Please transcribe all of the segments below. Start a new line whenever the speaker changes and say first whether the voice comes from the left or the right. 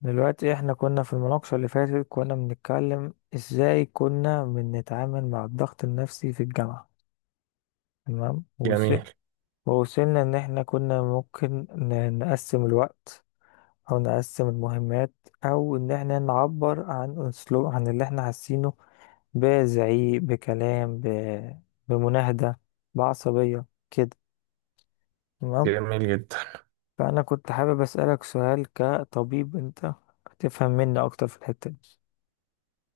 left: دلوقتي احنا كنا في المناقشة اللي فاتت. كنا بنتكلم ازاي كنا بنتعامل مع الضغط النفسي في الجامعة. تمام، ووصل.
right: جميل.
left: ووصلنا ان احنا كنا ممكن نقسم الوقت، او نقسم المهمات، او ان احنا نعبر عن اسلوب عن اللي احنا حاسينه، بزعيق، بكلام، بمناهدة، بعصبية، كده. تمام.
right: جميل جدا
left: فانا كنت حابب اسألك سؤال، كطبيب انت تفهم مني اكتر في الحتة دي.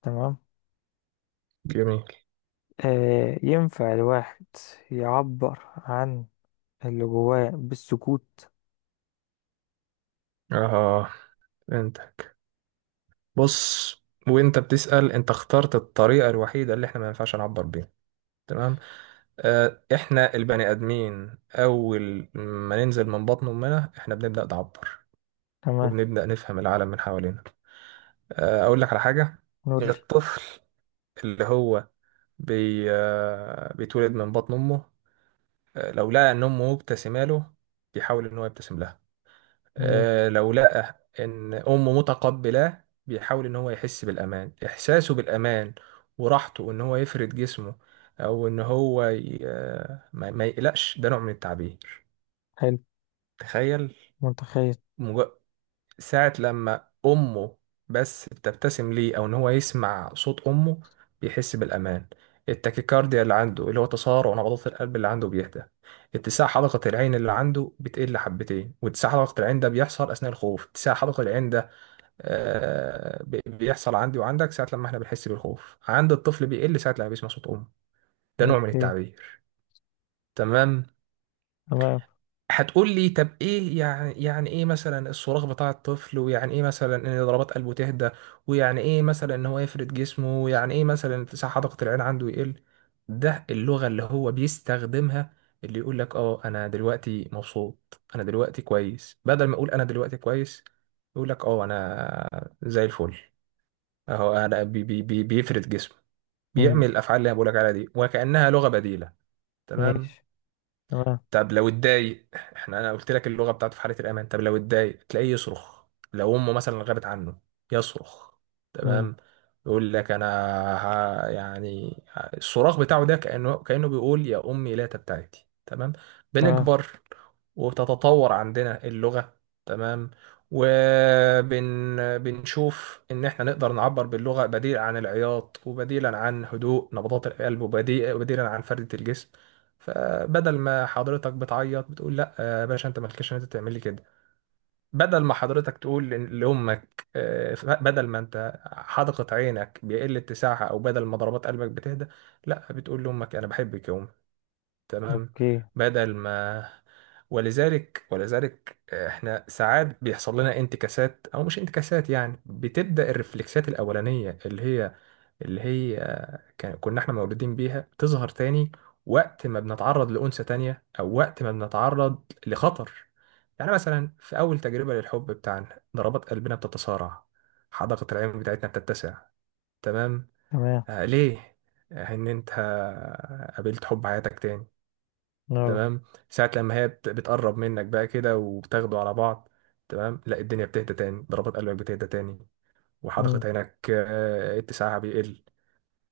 left: تمام.
right: جميل
left: آه، ينفع الواحد يعبر عن اللي جواه بالسكوت؟
right: اه، فهمتك. بص، وانت بتسأل انت اخترت الطريقة الوحيدة اللي احنا ما ينفعش نعبر بيها. تمام. آه، احنا البني ادمين اول ما ننزل من بطن امنا احنا بنبدأ نعبر
left: تمام.
right: وبنبدأ نفهم العالم من حوالينا. آه، اقول لك على حاجة.
left: نقول لي.
right: الطفل اللي هو بي آه بيتولد من بطن امه. آه، لو لقى ان امه مبتسمه له بيحاول ان هو يبتسم لها.
left: مم،
right: آه، لو لقى ان امه متقبلاه بيحاول ان هو يحس بالامان، احساسه بالامان وراحته ان هو يفرد جسمه او ان هو ي... آه، ما يقلقش. ده نوع من التعبير.
left: حلو.
right: تخيل،
left: متخيل.
right: مج... ساعة لما امه بس بتبتسم ليه او ان هو يسمع صوت امه بيحس بالامان. التاكيكارديا اللي عنده، اللي هو تسارع نبضات القلب اللي عنده، بيهدى. اتساع حلقة العين اللي عنده بتقل حبتين، واتساع حلقة العين ده بيحصل أثناء الخوف. اتساع حلقة العين ده بيحصل عندي وعندك ساعة لما احنا بنحس بالخوف، عند الطفل بيقل ساعة لما بيسمع صوت أمه. ده نوع من
left: اوكي.
right: التعبير. تمام.
left: تمام.
right: هتقول لي طب ايه يعني، يعني ايه مثلا الصراخ بتاع الطفل، ويعني ايه مثلا ان ضربات قلبه تهدى، ويعني ايه مثلا ان هو يفرد جسمه، ويعني ايه مثلا اتساع حدقة العين عنده يقل. ده اللغة اللي هو بيستخدمها، اللي يقول لك اه انا دلوقتي مبسوط، انا دلوقتي كويس. بدل ما اقول انا دلوقتي كويس يقول لك اه انا زي الفل. اهو انا بي بي بي بيفرد جسمه،
left: مم.
right: بيعمل الافعال اللي انا بقولك عليها دي وكانها لغه بديله. تمام.
left: ماشي. تمام.
right: طب لو اتضايق، احنا انا قلت لك اللغه بتاعته في حاله الامان، طب لو اتضايق تلاقيه يصرخ. لو امه مثلا غابت عنه يصرخ.
left: مم.
right: تمام. يقول لك انا، ها يعني الصراخ بتاعه ده كانه، بيقول يا امي لا تبتعدي. تمام.
left: تمام.
right: بنكبر وبتتطور عندنا اللغه. تمام. وبن بنشوف ان احنا نقدر نعبر باللغه بديل عن العياط، وبديلا عن هدوء نبضات القلب، وبديلا عن فرده الجسم. فبدل ما حضرتك بتعيط بتقول لا يا باشا انت مالكش ان انت تعمل لي كده، بدل ما حضرتك تقول لامك، بدل ما انت حدقت عينك بيقل اتساعها، او بدل ما ضربات قلبك بتهدى، لا بتقول لامك انا بحبك يا ام. تمام.
left: اوكي.
right: بدل ما، ولذلك احنا ساعات بيحصل لنا انتكاسات، او مش انتكاسات يعني، بتبدا الرفلكسات الاولانيه اللي هي، اللي هي كان كنا احنا مولودين بيها تظهر تاني وقت ما بنتعرض لأنثى تانية، أو وقت ما بنتعرض لخطر. يعني مثلا في أول تجربة للحب بتاعنا ضربات قلبنا بتتصارع، حدقة العين بتاعتنا بتتسع. تمام.
left: تمام.
right: آه ليه؟ آه، إن أنت قابلت حب حياتك تاني.
left: نعم.
right: تمام. ساعة لما هي بتقرب منك بقى كده وبتاخدوا على بعض، تمام لا، الدنيا بتهدى تاني، ضربات قلبك بتهدى تاني،
left: مم.
right: وحدقة عينك اتساعها بيقل.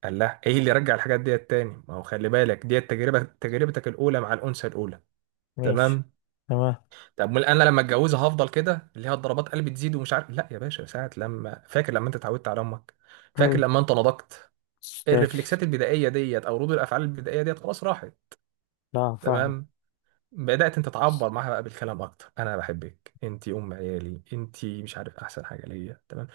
right: قال لها ايه اللي يرجع الحاجات ديت تاني؟ ما هو خلي بالك ديت تجربه، تجربتك الاولى مع الانثى الاولى.
left: ماشي.
right: تمام.
left: تمام.
right: طب امال انا لما اتجوزها هفضل كده، اللي هي الضربات قلبي تزيد ومش عارف؟ لا يا باشا، ساعه لما فاكر لما انت اتعودت على امك،
left: حلو.
right: فاكر لما انت نضجت،
left: مش فاكر.
right: الرفلكسات البدائيه ديت او ردود الافعال البدائيه ديت خلاص راحت.
left: لا، فاهمة.
right: تمام. بدات انت تعبر معاها بقى بالكلام اكتر، انا بحبك، انت ام عيالي، انت مش عارف احسن حاجه ليا. تمام.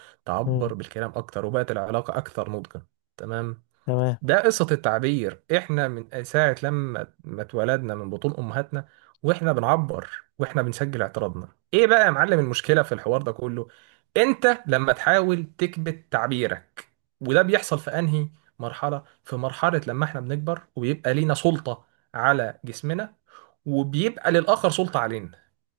left: مم.
right: تعبر بالكلام اكتر وبقت العلاقه اكثر نضجا. تمام.
left: تمام.
right: ده قصة التعبير، احنا من ساعة لما ما اتولدنا من بطون امهاتنا واحنا بنعبر، واحنا بنسجل اعتراضنا. ايه بقى يا معلم المشكلة في الحوار ده كله؟ انت لما تحاول تكبت تعبيرك. وده بيحصل في انهي مرحلة؟ في مرحلة لما احنا بنكبر وبيبقى لينا سلطة على جسمنا، وبيبقى للآخر سلطة علينا.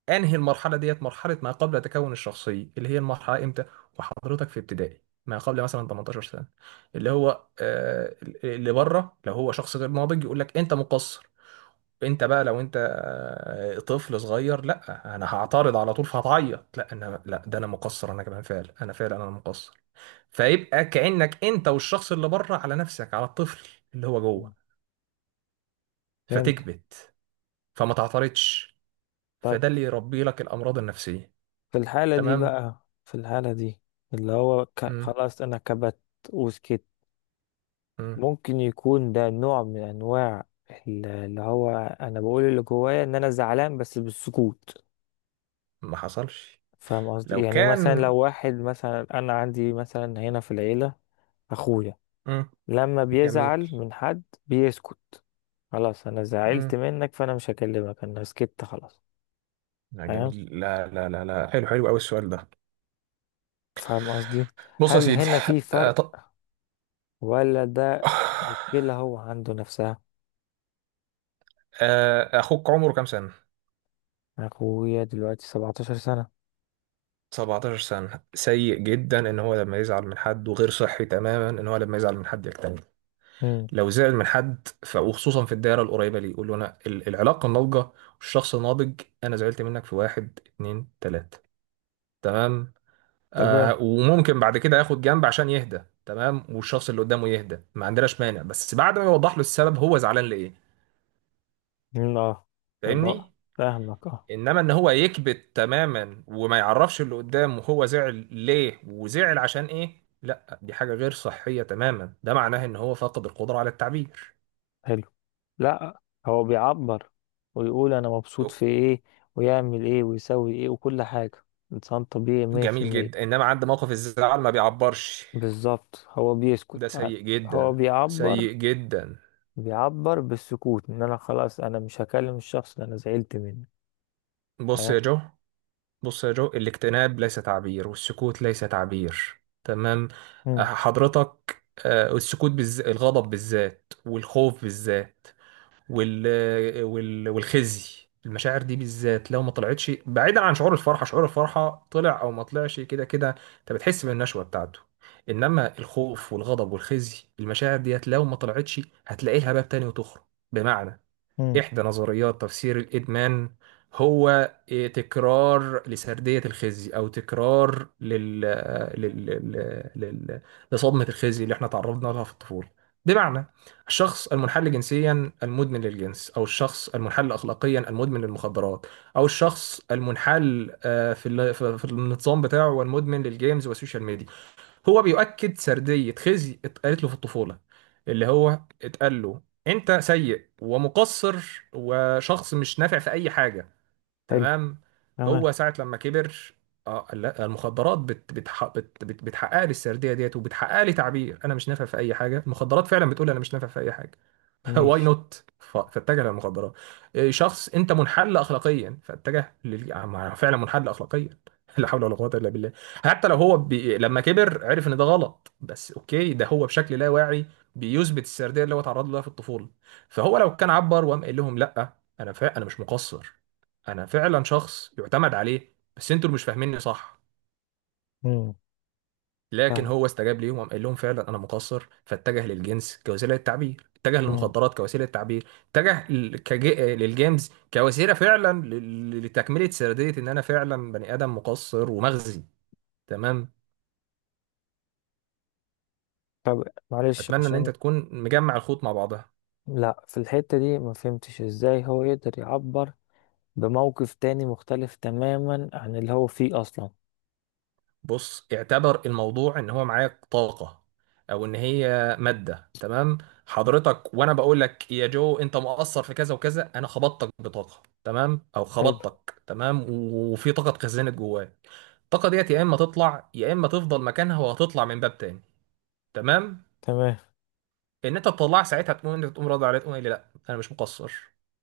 right: انهي المرحله ديت؟ مرحله ما قبل تكون الشخصيه، اللي هي المرحله امتى؟ وحضرتك في ابتدائي، ما قبل مثلا 18 سنه. اللي هو اللي بره لو هو شخص غير ناضج يقول لك انت مقصر، انت بقى لو انت طفل صغير لا انا هعترض على طول فهتعيط، لا انا، لا ده انا مقصر، انا كمان فعلا، انا مقصر. فيبقى كانك انت والشخص اللي بره على نفسك، على الطفل اللي هو
left: مم.
right: جوه.
left: فهمت.
right: فتكبت، فما تعترضش،
left: طيب،
right: فده اللي يربي لك الامراض النفسيه.
left: في الحالة دي
right: تمام.
left: بقى في الحالة دي اللي هو خلاص، أنا كبت وسكت.
right: امم.
left: ممكن يكون ده نوع من انواع، اللي هو انا بقول اللي جوايا ان انا زعلان بس بالسكوت.
right: ما حصلش.
left: فاهم قصدي؟
right: لو
left: يعني مثلا
right: كان.
left: لو واحد، مثلا انا عندي مثلا هنا في العيلة، اخويا
right: مم.
left: لما
right: جميل.
left: بيزعل من حد بيسكت. خلاص انا زعلت
right: مم.
left: منك فانا مش هكلمك، انا سكت خلاص.
right: لا
left: فاهم.
right: جميل، لا لا لا لا حلو، حلو قوي السؤال ده.
left: فاهم قصدي؟
right: بص يا
left: هل
right: سيدي،
left: هنا في
right: آه
left: فرق،
right: ط...
left: ولا ده مشكلة هو عنده نفسها؟
right: آه اخوك عمره كام سنة؟
left: اخويا دلوقتي 17 سنة.
right: 17 سنة. سيء جدا ان هو لما يزعل من حد، وغير صحي تماما ان هو لما يزعل من حد يكتمل.
left: امم
right: لو زعل من حد وخصوصا في الدائرة القريبة ليه، يقول له انا العلاقة الناضجة والشخص الناضج، انا زعلت منك في واحد اتنين تلاتة. تمام.
left: تمام.
right: وممكن بعد كده ياخد جنب عشان يهدى. تمام. والشخص اللي قدامه يهدى ما عندناش مانع، بس بعد ما يوضح له السبب هو زعلان ليه.
left: مم، اه. أبقى
right: فاهمني؟
left: فاهمك، اه.
right: انما ان هو يكبت تماما وما يعرفش اللي قدامه هو زعل ليه وزعل عشان ايه، لا دي حاجة غير صحية تماما. ده معناه ان هو فقد القدرة على التعبير.
left: حلو. لا، هو بيعبر ويقول انا مبسوط في ايه ويعمل ايه ويسوي ايه وكل حاجة. انسان طبيعي مية في
right: جميل
left: المية
right: جدا. انما عند موقف الزعل ما بيعبرش،
left: بالظبط، هو
right: ده
left: بيسكت ع-
right: سيء
left: هو
right: جدا.
left: بيعبر
right: سيء جدا.
left: بيعبر بالسكوت ان انا خلاص انا مش هكلم الشخص اللي انا زعلت منه.
right: بص
left: تمام.
right: يا جو، بص يا جو، الاكتئاب ليس تعبير، والسكوت ليس تعبير. تمام.
left: مم،
right: حضرتك السكوت بالذات، الغضب بالذات، والخوف بالذات، والخزي، المشاعر دي بالذات لو ما طلعتش، بعيدا عن شعور الفرحة، شعور الفرحة طلع او ما طلعش كده كده انت بتحس بالنشوة بتاعته. انما الخوف والغضب والخزي، المشاعر ديت لو ما طلعتش هتلاقي لها باب تاني وتخرج. بمعنى،
left: مم،
right: إحدى نظريات تفسير الإدمان هو إيه، تكرار لسردية الخزي، أو تكرار لل... لل... لل... لصدمة الخزي اللي احنا تعرضنا لها في الطفولة. بمعنى، الشخص المنحل جنسيا المدمن للجنس، أو الشخص المنحل أخلاقيا المدمن للمخدرات، أو الشخص المنحل في في النظام بتاعه والمدمن للجيمز والسوشيال ميديا، هو بيؤكد سردية خزي اتقالت له في الطفولة، اللي هو اتقال له انت سيء ومقصر وشخص مش نافع في اي حاجة.
left: حلو.
right: تمام.
left: تمام.
right: هو ساعة لما كبر، اه لا، المخدرات بت بتح بت بت بتحقق لي السرديه ديت، وبتحقق لي تعبير انا مش نافع في اي حاجه، المخدرات فعلا بتقول انا مش نافع في اي حاجه. واي
left: ماشي.
right: نوت فاتجه للمخدرات. إيه، شخص انت منحل اخلاقيا فاتجه فعلا منحل اخلاقيا. لا حول ولا قوه الا بالله. حتى لو هو لما كبر عرف ان ده غلط، بس اوكي ده هو بشكل لا واعي بيثبت السرديه اللي هو اتعرض لها في الطفوله. فهو لو كان عبر وقام قال لهم لا، انا مش مقصر، انا فعلا شخص يعتمد عليه، بس انتوا اللي مش فاهميني صح.
left: مم،
right: لكن
left: فاهم.
right: هو استجاب ليهم وقام قال لهم فعلا انا مقصر، فاتجه للجنس كوسيله للتعبير، اتجه
left: مم.
right: للمخدرات كوسيله للتعبير، اتجه للجيمز كوسيله فعلا لتكمله سرديه ان انا فعلا بني ادم مقصر ومغزي. تمام.
left: طب معلش،
right: اتمنى ان
left: عشان...
right: انت تكون مجمع الخيوط مع بعضها.
left: لا، في الحتة دي ما فهمتش ازاي هو يقدر يعبر بموقف تاني مختلف تماما عن اللي هو فيه أصلا.
right: بص، اعتبر الموضوع ان هو معاك طاقة او ان هي مادة. تمام. حضرتك، وانا بقول لك يا جو انت مقصر في كذا وكذا، انا خبطتك بطاقة، تمام، او
left: حلو.
right: خبطتك، تمام، وفي طاقة اتخزنت جواك. الطاقة ديت يا اما تطلع، يا اما تفضل مكانها وهتطلع من باب تاني. تمام.
left: تمام.
right: ان انت تطلع ساعتها تقوم، انت تقوم راضي عليه، تقوم قايل لي لا انا مش مقصر،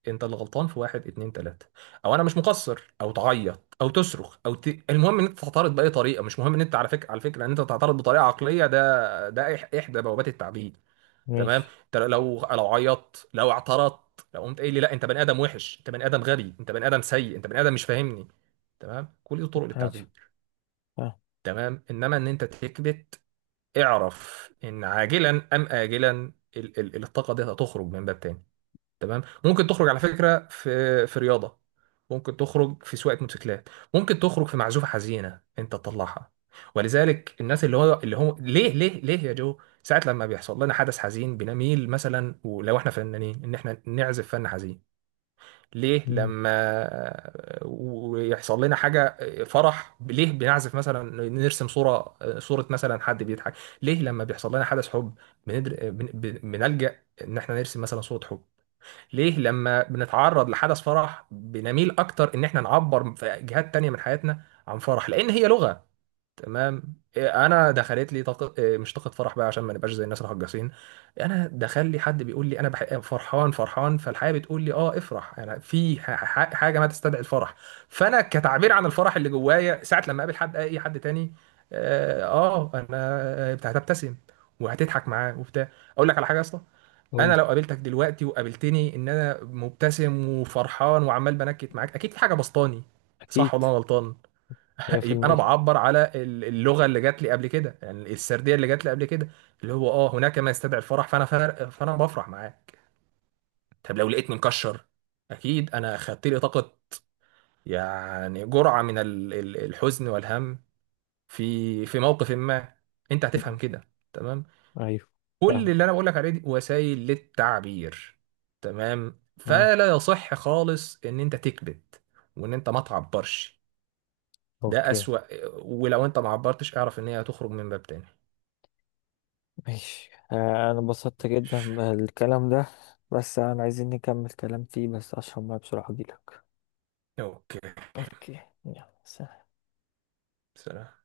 right: انت اللي غلطان في واحد اتنين تلاته، او انا مش مقصر، او تعيط، او تصرخ، المهم ان انت تعترض باي طريقه. مش مهم ان انت على فكره، على فكره ان انت تعترض بطريقه عقليه، ده احدى بوابات التعديل. تمام.
left: ماشي.
right: انت لو، لو عيطت، لو اعترضت، لو قمت قايل لي لا انت بني ادم وحش، انت بني ادم غبي، انت بني ادم سيء، انت بني ادم مش فاهمني، تمام، كل دي طرق
left: عجب.
right: للتعبير.
left: آه.
right: تمام. انما ان انت تكبت، اعرف ان عاجلا ام اجلا الطاقه دي هتخرج من باب تاني. تمام. ممكن تخرج على فكره في رياضه، ممكن تخرج في سواقه موتوسيكلات، ممكن تخرج في معزوفه حزينه انت تطلعها. ولذلك الناس اللي هو اللي هو ليه ليه يا جو ساعات لما بيحصل لنا حدث حزين بنميل مثلا، ولو احنا فنانين، ان احنا نعزف فن حزين؟ ليه
left: مم.
right: لما ويحصل لنا حاجة فرح ليه بنعزف مثلا، نرسم صورة، صورة مثلا حد بيضحك؟ ليه لما بيحصل لنا حدث حب بنلجأ ان احنا نرسم مثلا صورة حب؟ ليه لما بنتعرض لحدث فرح بنميل اكتر ان احنا نعبر في جهات تانية من حياتنا عن فرح؟ لان هي لغة. تمام. إيه، انا دخلت لي طاقه إيه، مش طاقه فرح بقى عشان ما نبقاش زي الناس الهجاسين. انا دخل لي حد بيقول لي انا فرحان، فرحان، فالحياه بتقول لي اه افرح، انا في حاجه ما تستدعي الفرح. فانا كتعبير عن الفرح اللي جوايا، ساعه لما اقابل حد، اي حد تاني، اه آه، انا آه، هتبتسم وهتضحك معاه وبتاع. اقول لك على حاجه يا اسطى. انا
left: قولي.
right: لو قابلتك دلوقتي وقابلتني ان انا مبتسم وفرحان وعمال بنكت معاك، اكيد في حاجه بسطاني.
left: أكيد.
right: صح ولا أنا غلطان؟
left: مية في
right: يبقى انا
left: المية
right: بعبر على اللغه اللي جات لي قبل كده، يعني السرديه اللي جات لي قبل كده، اللي هو اه هناك ما يستدعي الفرح، فانا بفرح معاك. طب لو لقيتني مكشر، اكيد انا خدت لي طاقه، يعني جرعه من الحزن والهم في موقف ما، انت
left: مم.
right: هتفهم كده. تمام.
left: أيوه.
right: كل
left: فاهم.
right: اللي انا بقول لك عليه دي وسائل للتعبير. تمام.
left: آه.
right: فلا يصح خالص ان انت تكبت وان انت ما تعبرش. ده
left: أوكي.
right: اسوأ. ولو انت ما عبرتش اعرف ان هي هتخرج من باب تاني.
left: ماشي. آه. أنا انبسطت جدا
right: ماشي.
left: بالكلام ده. بس أنا عايزين نكمل كلام فيه، بس أشرب مية بسرعة أجيلك.
right: اوكي.
left: أوكي. يلا، سلام.
right: سلام.